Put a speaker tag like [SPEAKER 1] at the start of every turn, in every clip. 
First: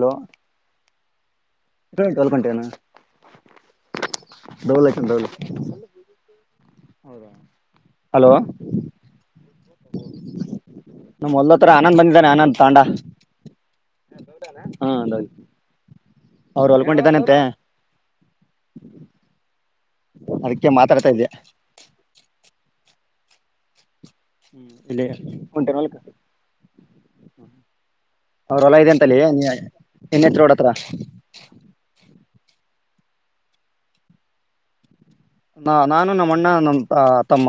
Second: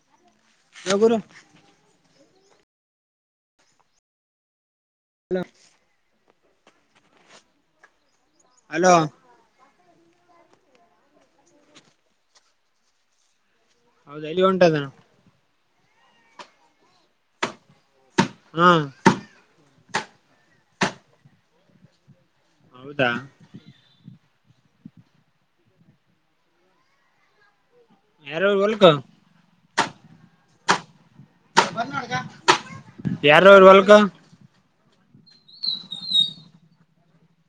[SPEAKER 1] Hello.
[SPEAKER 2] ನಗುರು
[SPEAKER 1] ಲ್ಂಟ ಲ್ ೌಲ್ ಹೌದಾ ಹಲೋ
[SPEAKER 2] ಹಲೋ
[SPEAKER 1] ನಮ್ಮ ಮದತ್ರ ಆನಂದ್ ಬಂದಿದ್ದಾನೆ ಆನಂದ್ ತಾಂಡ
[SPEAKER 2] ಹೌದ ಇಲ್ಲಿ ಉಂಟ್ದನ
[SPEAKER 1] ಅವ್ರು ಹೊಲ್ಕೊಂಡಿದ್ದಾನಂತೆ
[SPEAKER 2] ಹ್ಮ
[SPEAKER 1] ಅದಕ್ಕೆ ಮಾತಾಡ್ತಾ ಇದೆ
[SPEAKER 2] ಹೌದಾ.
[SPEAKER 1] ಲೆ ಹೊಂಟೆನು ಹೊಲಕ್ಕ.
[SPEAKER 2] ಯಾರವ್ರ
[SPEAKER 1] ಅವ್ರ ಹೊಲ
[SPEAKER 2] ಹೊಲ್ಕ
[SPEAKER 1] ಆಯ್ತು ಅಂತ ಲೆ ಏನೇಚ್ ರೋಡ್ ಹತ್ತಿರ.
[SPEAKER 2] [unintelligible] ಯಾರ ಹೋಗಿರಿ ಹೊಲಕ್ಕ.
[SPEAKER 1] ನ ನಾನು ನಮ್ಮಣ್ಣ ನಮ್ಮ ತಮ್ಮ.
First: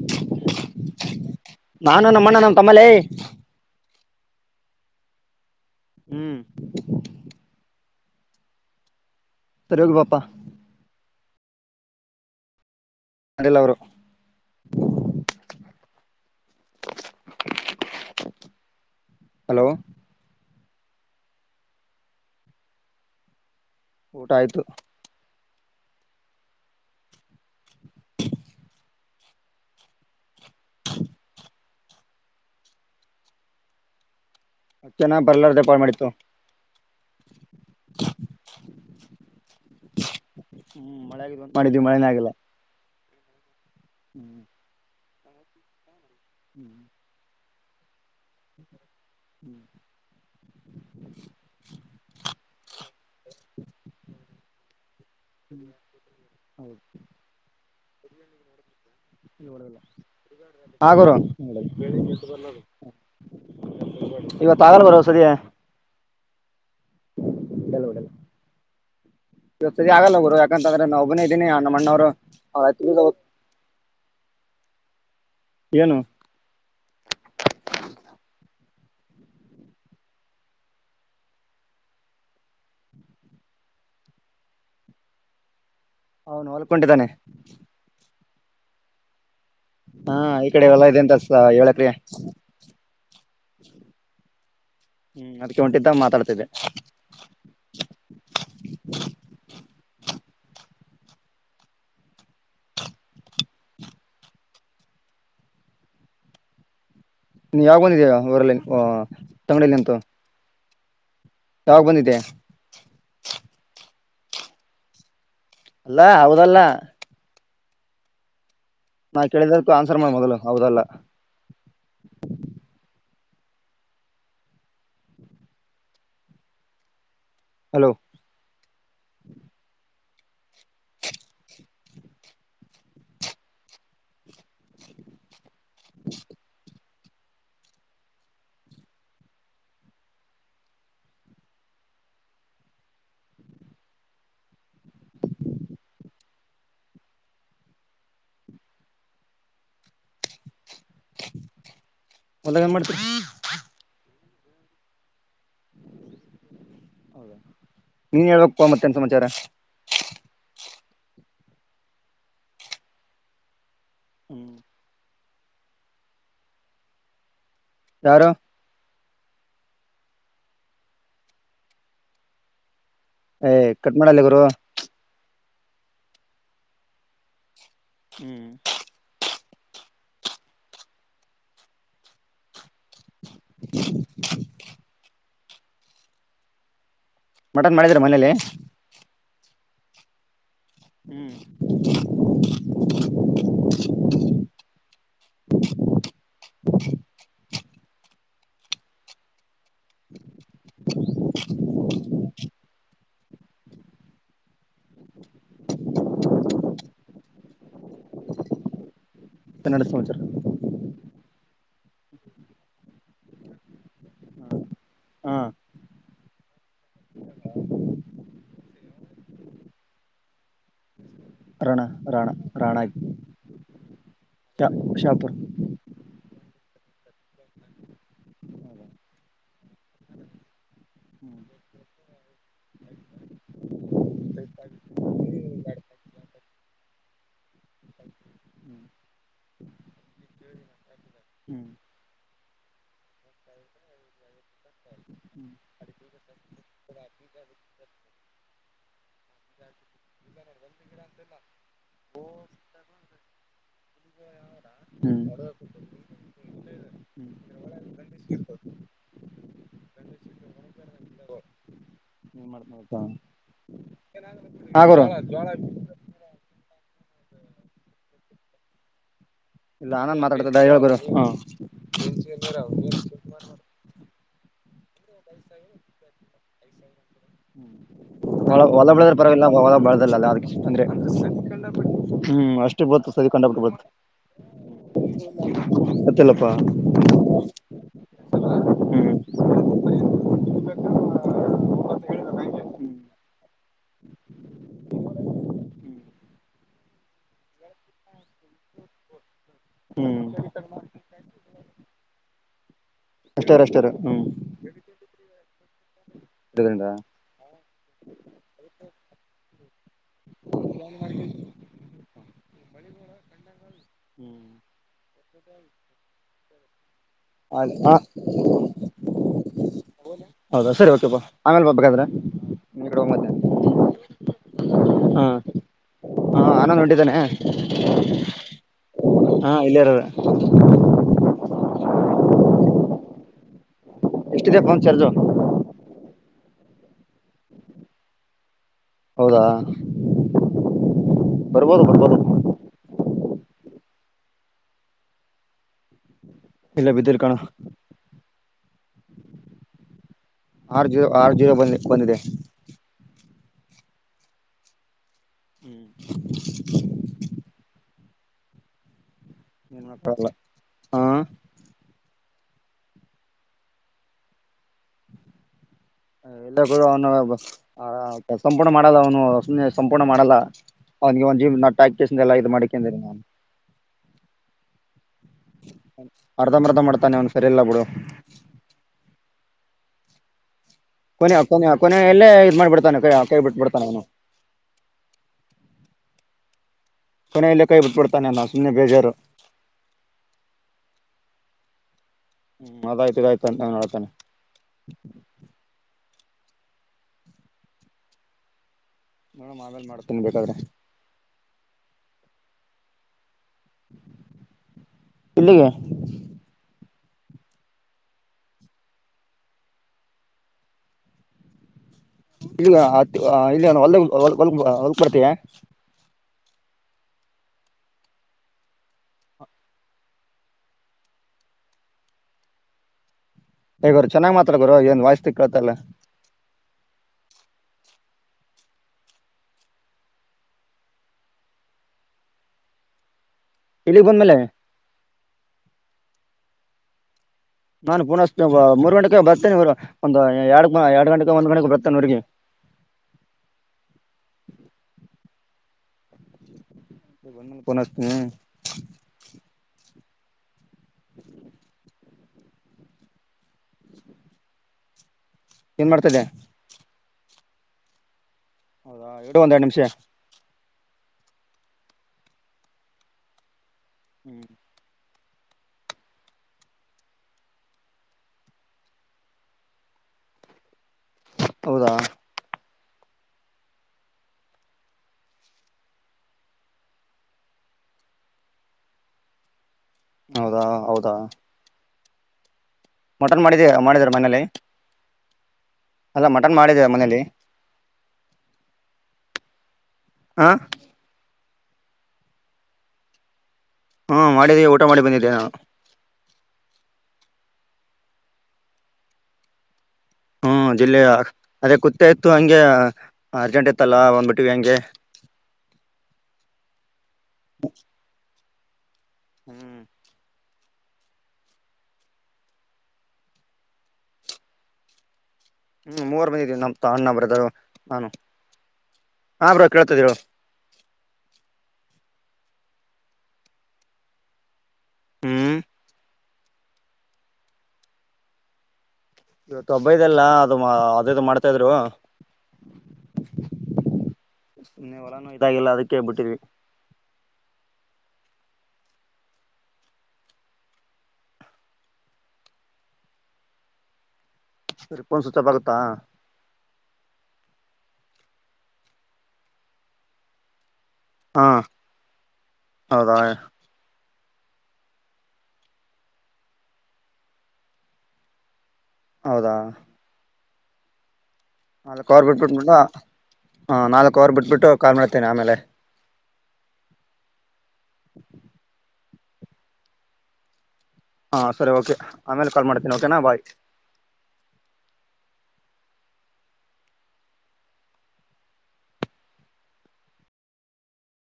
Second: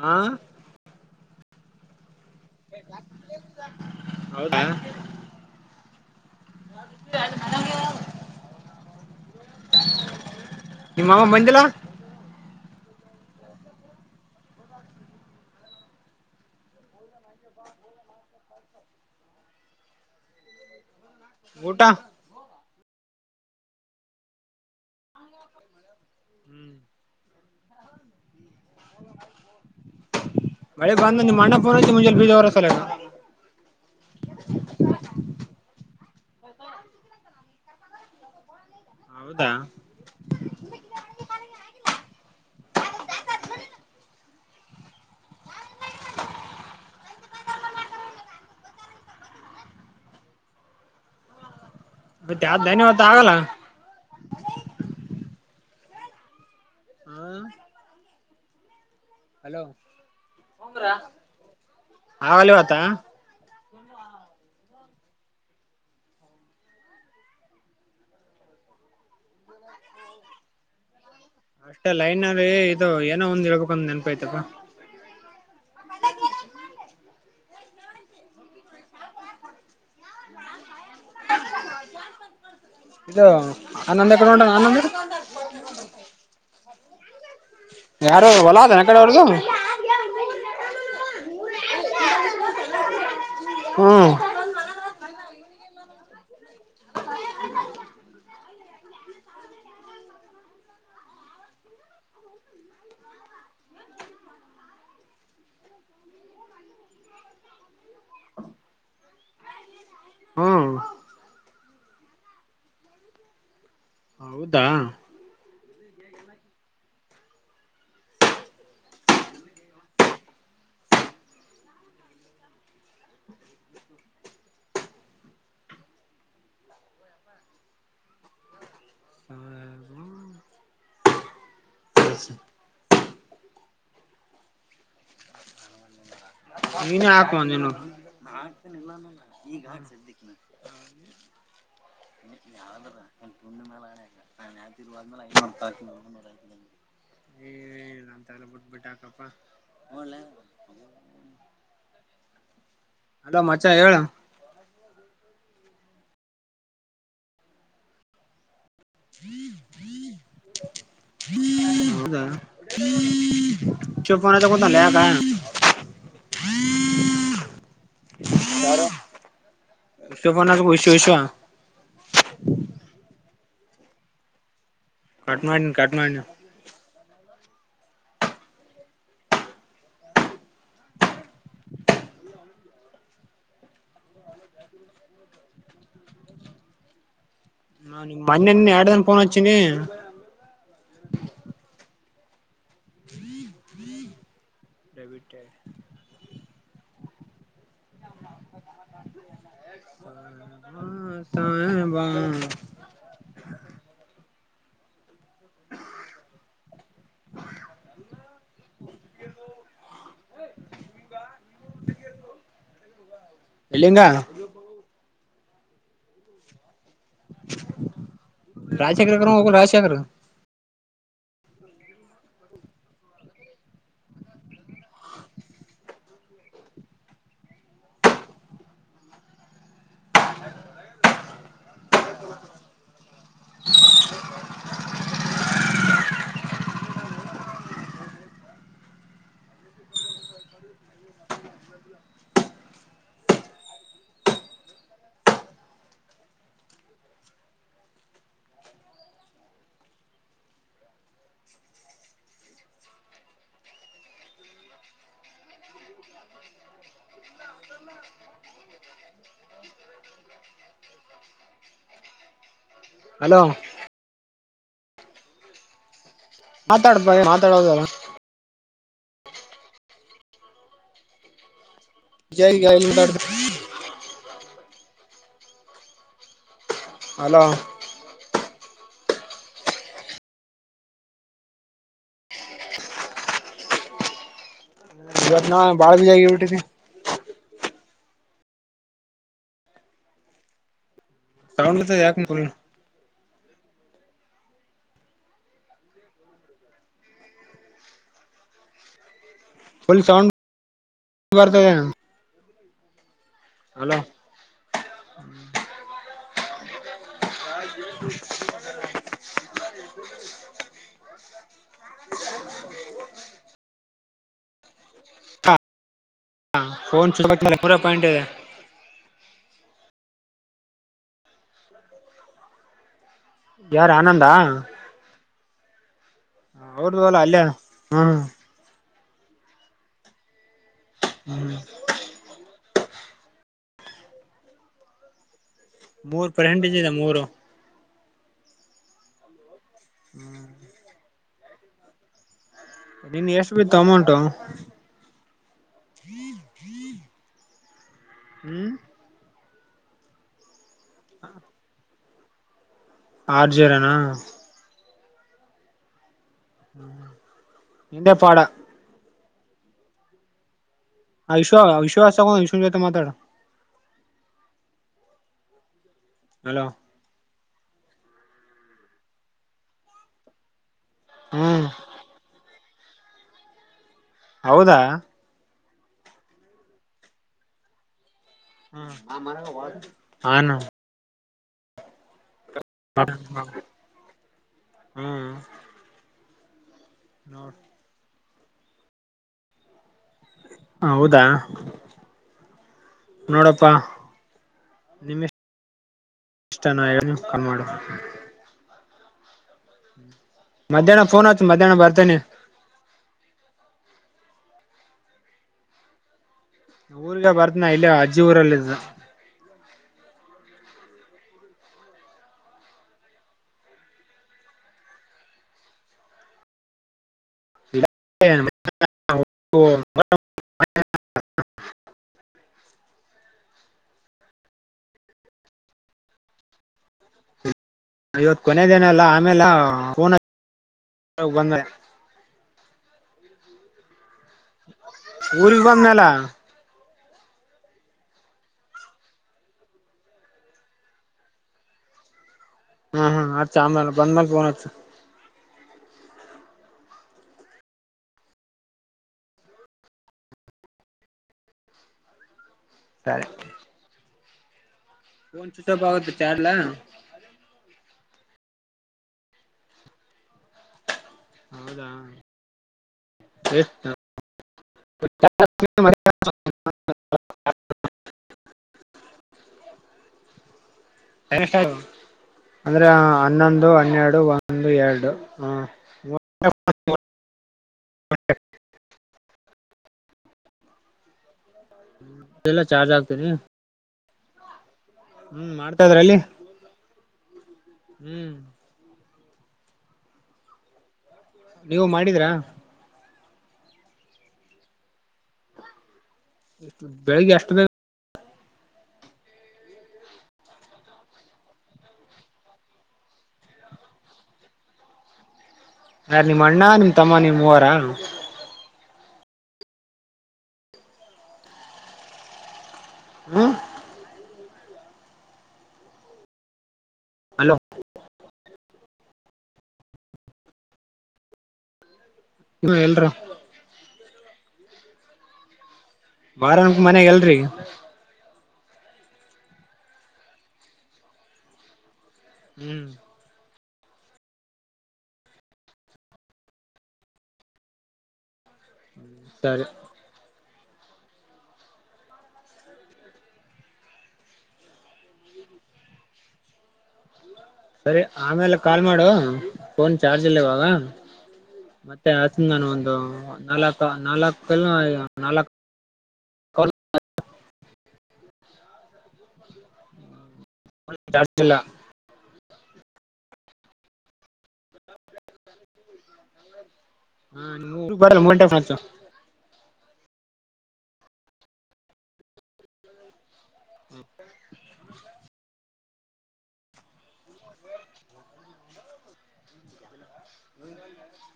[SPEAKER 2] ಹ್ಮ್ಮ್.
[SPEAKER 1] ನಾನು ನಮ್ಮಣ್ಣ ನಮ್ಮ ತಮ್ಮಲೆ.
[SPEAKER 2] ಹೌದಾ.
[SPEAKER 1] ಹ್ಮ್
[SPEAKER 2] [unintelligible]
[SPEAKER 1] ಸರಿ ಹೋಗಿ ಬಾ ಪಾ.
[SPEAKER 2] ನಿಮ್ಮ ಅಮ್ಮ ಬಂದಿಲ್ಲ.
[SPEAKER 1] ಬಂದಿಲ್ಲಾ ಅವರು. ಹಲೋ.
[SPEAKER 2] ಊಟ.
[SPEAKER 1] ಊಟ ಆಯ್ತು.
[SPEAKER 2] [inaudible] ಮಳೆ ಬಂದ ನಿಮ್ಮ ಅಣ್ಣ ಬಂದ ಬೀಜ ಉರಬೇಕು ಲೆ ನಾನು.
[SPEAKER 1] ಮತ್ತೆನ ಬರ್ಲಾರದ ಪಾಡ ಮಾಡಿದೀ ತಗೊ.
[SPEAKER 2] ಹೌದಾ
[SPEAKER 1] ಹ್ಮ್ ಮಳೆ ಆಗ ಮಾಡಿದ್ವಿ ಮಳೆನೇ ಆಗಲ್ಲ. [inaudible] [inaudible] [inaudible]
[SPEAKER 2] ಮತ್ತೆ ಯಾವ್ದ್ ಧನ್ಯವಾದ ಆಗಲ್ಲ [unintelligible]
[SPEAKER 1] [unintelligible]
[SPEAKER 2] ಹ್ಮ.
[SPEAKER 1] [unintelligible]
[SPEAKER 2] ಆಗಲ್ಲ ಇವತ್ತ
[SPEAKER 1] ಇವತ ಆಗಾಲ್ಲ ಬ್ರೋ ಸರಿಯ. [unintelligible] ಇವತು ಆಗಲ್ಲ ಬ್ರೋ.
[SPEAKER 2] ಅಷ್ಟ ಲೈನ್ ಇದು ಏನೋ ಒಂದ್ ಇಳಬೇಕು ಅಂದೇ ನೆನಪ ಹೋಯ್ತಾ ಪಾ.
[SPEAKER 1] ಏನು.
[SPEAKER 2] [unintelligible] ಇದು ಆನಂದ ಏಕಡೆ ಹೊಂಟನ ಆನಂದ.
[SPEAKER 1] ಹೌನು ಹೊಲ್ಕೊಂಡಿದ್ದಾನೆ.
[SPEAKER 2] ಯಾರು ಹೊಲ ಆದ ಏನು ಆಕಡೆ ಅವ್ರದು.
[SPEAKER 1] ಹ್ಮ್ಮ್ ಈ ಕಡೆ ಹೋಲ ಇದೆ ಅಂತೆ ಏಳು ಹೆಕ್ರೆ.
[SPEAKER 2] ಹ್ಮ್.
[SPEAKER 1] ಹ್ಮ್ ಅದಕ್ಕೆ ಹೊಂಟಿದ್ದ ಮಾತಾಡತಾ ಇದೆ. ನೀ ಯಾವ ಬಂದಿದೀಯ ಊರಲ್ಲಿ ತಂಗಡಿಯಲ್ಲಿ ಅಂತ.
[SPEAKER 2] ಹ್ಮ್
[SPEAKER 1] ಯಾವಾಗ ಬಂದಿದ್ದೆ
[SPEAKER 2] ಹೌದಾ
[SPEAKER 1] ಅಲ್ಲಾ ಹೌದಲ್ಲ ನಾ ಕೇಳಿದದಕ್ಕೂ ಆನ್ಸರ್ ಮಾಡ ಮೊದಲು ಹೌದಲ್ಲ ಹಲೋ [inaudible]
[SPEAKER 2] ನೀನ ಹಾಕುವನು ಈ [unintelligible]
[SPEAKER 1] [inaudible]
[SPEAKER 2] [unintelligible] ಏ ಹೇಳ ಅಂತ ಎಲ್ಲ ಬಿಟ್ಬಿಟ್ಟ ಹಾಕಪ್ಪ.
[SPEAKER 1] ಹೊಲ್ದಾಗ ಏನ್ ಮಾಡ್ತೀರಿ
[SPEAKER 2] ಅಲೋ ಮಚಾ ಹೇಳ.
[SPEAKER 1] ಹೌದಾ ನೀನ್ ಹೇಳ್ಬೇಕಕ್ ಮತ್ತೆನ್ ಸಮಾಚಾರ.
[SPEAKER 2] [unintelligible] ಹೌದ. [unintelligible]
[SPEAKER 1] ಯಾರು
[SPEAKER 2] [unintelligible] ಯಾರು. [unintelligible]
[SPEAKER 1] ಏ ಕಟ್್ಮಲ್ಲಿ ಗರು
[SPEAKER 2] ಕಾಟ್್ಮಡಿನ ಕಾಟ್್ಮಡಿನ
[SPEAKER 1] ಹ್ಮ್ ಮಟನ್ ಮಾಡಿದ್ರ ಮನೇಲಿ
[SPEAKER 2] ಹ ಮ್ಣೆ ಎಡು ತಾನೆ ಪನಚನ
[SPEAKER 1] ಹ್ಮ್
[SPEAKER 2] ರಬಡ್ೆ ಹ ಸಾಯಬಾ
[SPEAKER 1] ಇನ್ನಡು ಸಮಚರ್
[SPEAKER 2] ಎಲ್ಲಿಂದ
[SPEAKER 1] ಹಾ
[SPEAKER 2] ರಾಜಶೇಖರ್ ಕೋಗ ರಾಜಶೇಖರ್
[SPEAKER 1] ರಾಣ ರಾಣ ರಾಣಾಗಿ ಚಾ ಉ ಶಾಪ ಹ್ಮ್ ಹ್ಮ್ ಹ್ಮ್ ಹ್ಮ್ ಂದ ಕಡೆ ಅಲ್ಲ ಂಡಂಡ ನೀನ್
[SPEAKER 2] ಹಲೋ
[SPEAKER 1] ಮಾಡ್ಿ ಹ
[SPEAKER 2] ಮಾತಾಡ್ಬ ಮಾತಾಡೋದಲ್ಲ
[SPEAKER 1] ಇಲ್ಲ ನಾನನ್ ಮಾತಾಡ್ತ್ದ ಹಳ್ಗುರು
[SPEAKER 2] ಜಗ ಇಲ್ಲ ಮಾಡ್
[SPEAKER 1] ಬೈಸ
[SPEAKER 2] ಹಲೋ
[SPEAKER 1] ಹೊಲ ಹೊಲ ಬಳದರ್ ಪರವಾಗಿಲ್ಲ ಹೊಲ ಬಳದಲ್ಲ ಯದ ಇಷ್ಟ ತಂದ್ರೆ ಹ್ಮ್ ಅಷ್ಟೇ ಬತ್ತು ಸದ ಕಂಡ ಬಿಿಟ್ಟು ಬತ್ತ
[SPEAKER 2] ಇವತ್ ನಾ ಬಾಳ ಬಿಜಿ
[SPEAKER 1] ಸತ್ತಲ್ಲಪ್ಪಾ
[SPEAKER 2] ಆಗಿಬಿಟ್ಟಿನಿ
[SPEAKER 1] ಲ ಹ್ಮ್
[SPEAKER 2] ತೌ ಯಾಕ ಫುಲ್
[SPEAKER 1] ಹ್ಮ್
[SPEAKER 2] ಸೌಂಡ್ ಬರ್ತದೆ
[SPEAKER 1] ಅಷ್ಟಾರ್ ಅಷ್ಟಾರ್
[SPEAKER 2] ಹಲೋ
[SPEAKER 1] ಹ್ಮ್ ಇದರಿಂದ
[SPEAKER 2] [inaudible]
[SPEAKER 1] ನ ಮಾಡ ಹ್ಮ್
[SPEAKER 2] ಹ ಫೋನ್ ಪೂರ ಪಾಯಿಂಟ್ ಇದೆ
[SPEAKER 1] ಹೌದಾ ಸರಿ ಓಕೆ ಬ ಆಮೇಲೆ ಬಾ ಬೇಕಾದ್ರೆ ನಿ್ ಕಡೆ ಹೋಗ್ ಮತ್ತೆ
[SPEAKER 2] ಯಾರು ಆನಂದಾ
[SPEAKER 1] ಹಾ ಹಾ ಆನ
[SPEAKER 2] ಅವ್ರ್ದು
[SPEAKER 1] ನಡಿದ್ದಾನೆ
[SPEAKER 2] ಅಲ್ಲ ಅಲ್ಲೇ ಹ್ಮ
[SPEAKER 1] ಹಾ ಇಲ್ಲಿಾರದ
[SPEAKER 2] ಹ್ಮ್
[SPEAKER 1] ಎಷ್ಟಿದೆ ಫೋನ್ ಚಾರ್ಜು
[SPEAKER 2] ಮೂರ್ ಫ್ರೆಂಡ್ ಇದಿದ್ದಿದೆ ಮೂರು
[SPEAKER 1] ಹೌದಾ
[SPEAKER 2] [inaudible]
[SPEAKER 1] ಬರ್ಬೋದು ಬರ್ಬೋದು
[SPEAKER 2] ಎಷ್ಟ್ ಬಿತ್ತು ಅಮೌಂಟು
[SPEAKER 1] ಇಲ್ಲ ಬಿದ್ದಿರ್ ಕಣೋ
[SPEAKER 2] ಹ್ಮ್
[SPEAKER 1] ಆರ್ ಜಿರೊ ಆರ್ ಜಿರೊ ಬಂದ ಬಂದಿದೆ
[SPEAKER 2] ಆರ್ ಜೀರೋನ
[SPEAKER 1] ಹ್ಮ್
[SPEAKER 2] ಹ್ಮ್ ನಿಂದೆ ಪಾಡ
[SPEAKER 1] ನೀನ್ ಮತ ಅಲ್ಲ
[SPEAKER 2] ಆಯಶು ವಿಶ್ವ ವಿಶ್ವನ್ ಜೊತೆ ಮಾತಾಡು
[SPEAKER 1] ಎಲ್ಲ
[SPEAKER 2] ಹಲೋ
[SPEAKER 1] ಕೂಡ ಅವನು ಸಂಪೂರ್ಣ ಮಾಡಲ್ಲ ಅವನು ಸುಮ್ನೆ ಸಂಪೂರ್ಣ ಮಾಡಲ್ಲ ಅವನ್ಗೆ ಒಂದ್ ಜೀಮ್
[SPEAKER 2] ಹ್ಮ್
[SPEAKER 1] ನಟ್ಟ ಹಾಕ್ಕಸ ಎಲ್ಲಾ ಇದ್ ಮಾಡಿಕೊಂಡೀನಿ ನಾನು
[SPEAKER 2] ಹೌದಾ
[SPEAKER 1] ಅರ್ಧ ಮರ್ಧ ಮಾಡ್ತಾನೆ ಅವ್ನು ಸರಿಯಲ್ಲ ಬಿಡು
[SPEAKER 2] ಹ ಹಾಂ ಅನ್ನು
[SPEAKER 1] [unintelligible] ಎಲ್ಲೇ ಮಾಡಿಬಡ್ತಾನೆ ಕೈ ಬಿಟ್ಬಡ್ತಾನೆ ಅವನು
[SPEAKER 2] ಹ್ಮ್
[SPEAKER 1] ಕೊನೆಲ್ಲೆ ಕೈ ಬಿಟ್ಬಡ್ತಾನೆ ಅವ್ನು ಸುಮ್ನೆ ಬೇಜಾರು
[SPEAKER 2] ಹ ಹೌದಾ
[SPEAKER 1] ಹ್ಮ್
[SPEAKER 2] ನೋಡಪ್ಪಾ
[SPEAKER 1] [unintelligible]
[SPEAKER 2] ಇಷ್ಟ ನಾಯಕನು ಕಾಲ್ ಮಾಡು
[SPEAKER 1] ಆಮೇಲೆ ಮಾಡ್ತೇನಿ ಬೇಕಾದ್ರೆ
[SPEAKER 2] ಮಧ್ಯಾಹ್ನ ಫೋನ್ ಹಚ್ಚು ಮಧ್ಯಾಹ್ನ ಬರ್ತನಿ
[SPEAKER 1] ಯಲ್ಲಿಗೆ
[SPEAKER 2] ಊರ್ಲೆ ಬರ್ತನ ಇಲ್ಲೆ ಅಜ್ಜಿ ಊರಲ್ಲಿದ್ದ
[SPEAKER 1] [unintelligible]
[SPEAKER 2] [unintelligible]
[SPEAKER 1] ಗುರು ಚೆನ್ನಾಗ್ ಮಾತಾಡು ಗುರು ಏನ್ ವಾಯ್ಸ್ ಸ್ಟಿಕ್ ಆಯಿತಲ್ಲ
[SPEAKER 2] ಕೊನದೇನ ಅಲ್ಲ ಆಮೇಲೆ ಫೋನ್ ಹಚ್ [unintelligible]
[SPEAKER 1] ಇಲ್ಲಿಗ್ ಬಂದ್ಮೇಲೆ
[SPEAKER 2] ಊರಿಗ್ ಬಂದ್ನಲ್ಲ
[SPEAKER 1] ನಾನ್ ಪುನಃ ಮೂರ್ ಗಂಟೆಗೆ ಹಚ್ತಿನಿ ಬರ್ತೇನೆ ಇರು ಒಂದು ಎರಡು ಎರಡು ಗಂಟೆಗೆ ಒಂದ್ ಗಂಟೆಗೆ ಬರ್ತೇನೆ ಊರಿಗೆ
[SPEAKER 2] ಹ್ಮ್ ಹ್ಮ್ ಹಚ ಆಮೇಲೆ ಬಂದ ಮೇಲ್ ಪೋನ್ ಹಚ್ಚ.
[SPEAKER 1] [unintelligible] [unintelligible]
[SPEAKER 2] ಸರಿ. ಪೋನ್ ಸ್ವಿಚ್ ಆಫ್
[SPEAKER 1] ಏನ್
[SPEAKER 2] ಆಗುತ್ತ
[SPEAKER 1] ಮಾಡ್ತಿದ್ದೆ
[SPEAKER 2] ಚಾರ್ಜ್ ಇಲ್ಲ.
[SPEAKER 1] ಹೌದಾ ಎರಡು ಒಂದೆರಡು ನಿಮಿಷ
[SPEAKER 2] ಹೌದಾ ಎಷ್ಟ
[SPEAKER 1] [inaudible]
[SPEAKER 2] [unintelligible] [unintelligible]
[SPEAKER 1] ಹೌದಾ
[SPEAKER 2] ಅಂದರೆ ಹನ್ನೊಂದು ಹನ್ನೆರಡು ಒಂದು ಎರಡು [unintelligible] [unintelligible]
[SPEAKER 1] ಹೌದಾ ಹೌದಾ
[SPEAKER 2] [inaudible]
[SPEAKER 1] ಮಟನ್ ಮಾಡಿದ್ದೆ ಮಾಡಿದ್ದೆ ಮನೇಲಿ
[SPEAKER 2] ಹ್ಮ್ ಮಾಡ್
[SPEAKER 1] ಅಲ್ಲ ಮಟನ್ ಮಾಡಿದಿಯ ಮನೇಲಿ.
[SPEAKER 2] ಹ್ಮ್
[SPEAKER 1] ಹಾ.
[SPEAKER 2] ನೀವು ಮಾಡಿದ್ರ.
[SPEAKER 1] ಹಾ ಮಾಡಿದ್ದೀವಿ ಊಟ ಮಾಡಿ ಬಂದಿದ್ದೆ ನಾನು.
[SPEAKER 2] ಎಷ್ಟು ಬೆಳಿಗ್ಗೆ ಎಷ್ಟ
[SPEAKER 1] ಹ್ಮ್ ಜಿಲ್ಲೆ ಅದೇ ಕುತ್ತ ಇತ್ತು ಹಂಗೆ ಅರ್ಜೆಂಟ್ ಇತ್ತಲ್ಲ ಬಂದ್ಬಿಟ್ಟವಿ ಹಂಗೆ. [inaudible]
[SPEAKER 2] ಯಾರ್ ನಿಮ್ಮ ಅಣ್ಣ ನಿಮ್ ತಮ್ಮ ನಿಮ್ಮ ಮೂವರಾ.
[SPEAKER 1] ಹ್ಮ್.
[SPEAKER 2] ಹ್ಮ್.
[SPEAKER 1] ಹ್ಮ್ ಮೂವರ ಬಂದಿವಿ ನಾವು. ಅಣ್ಣ ಬ್ರದರು
[SPEAKER 2] ಹಲೋ
[SPEAKER 1] ನಾನು ಹಾ ಬ್ರೋ ಕೇಳ್ತದೇ ಹೇಳು.
[SPEAKER 2] ಎಲ್ರು.
[SPEAKER 1] ಹ್ಮ್.
[SPEAKER 2] ಬಾರನ್ಕ್ ಮನ್ಯಾಗ ಎಲ್ರರಿಗಿ.
[SPEAKER 1] ಇವತ್ತು ಒಬ್ಬ ಇದೆಲ್ಲ ಅದು ಇದು ಮಾಡ್ತಾ ಇದ್ರು.
[SPEAKER 2] ಹ್ಮ್
[SPEAKER 1] ಸುಮ್ಮನೆ ಹೊಲಾನು ಇದಾಗಿಲ್ಲ ಅದಕ್ಕೆೇಬಿಟ್ಟರ್ವಿ.
[SPEAKER 2] ಹ್ಮ ಸರಿ.
[SPEAKER 1] ಸರಿ ಪೋನ್ ಸ್ವಿಚ್ ಆಫ್ ಆಗುತ್ತಾ.
[SPEAKER 2] ಸರಿ ಆಮೇಲೆ ಕಾಲ್ ಮಾಡು ಫೋನ್ ಚಾರ್ಜ್ ಇಲ್ಲವಾಗ.
[SPEAKER 1] ಹಾ
[SPEAKER 2] ಮತ್ತೆ ಹಚತಿನಿ ನಾನು. ಒಂದು
[SPEAKER 1] ಹೌದಾ
[SPEAKER 2] ನಾಲ್ಕು, ನಾಲ್ಕು [unintelligible]
[SPEAKER 1] ಹೌದಾ.
[SPEAKER 2] [unintelligible]
[SPEAKER 1] ನಾಲ್ಕು ಅವರ್ ಬಿಟ್ಬಿಟ್ಬಿಟ್ಟು ಹಾ ನಾಲ್ಕು ಅವರ್ ಬಿಟ್ಬಿಟ್ಟು ಕಾಲ್ ಮಾಡ್ತೇನಿ ಆಮೇಲೆ.
[SPEAKER 2] [unintelligible]
[SPEAKER 1] ಹಾ ಸರಿ ಓಕೆ ಆಮೇಲೆ ಕಾಲ್ ಮಾಡ್ತೀನಿ ಓಕೆನಾ ಬಾಯ್.
[SPEAKER 2] [inaudible] [inaudible]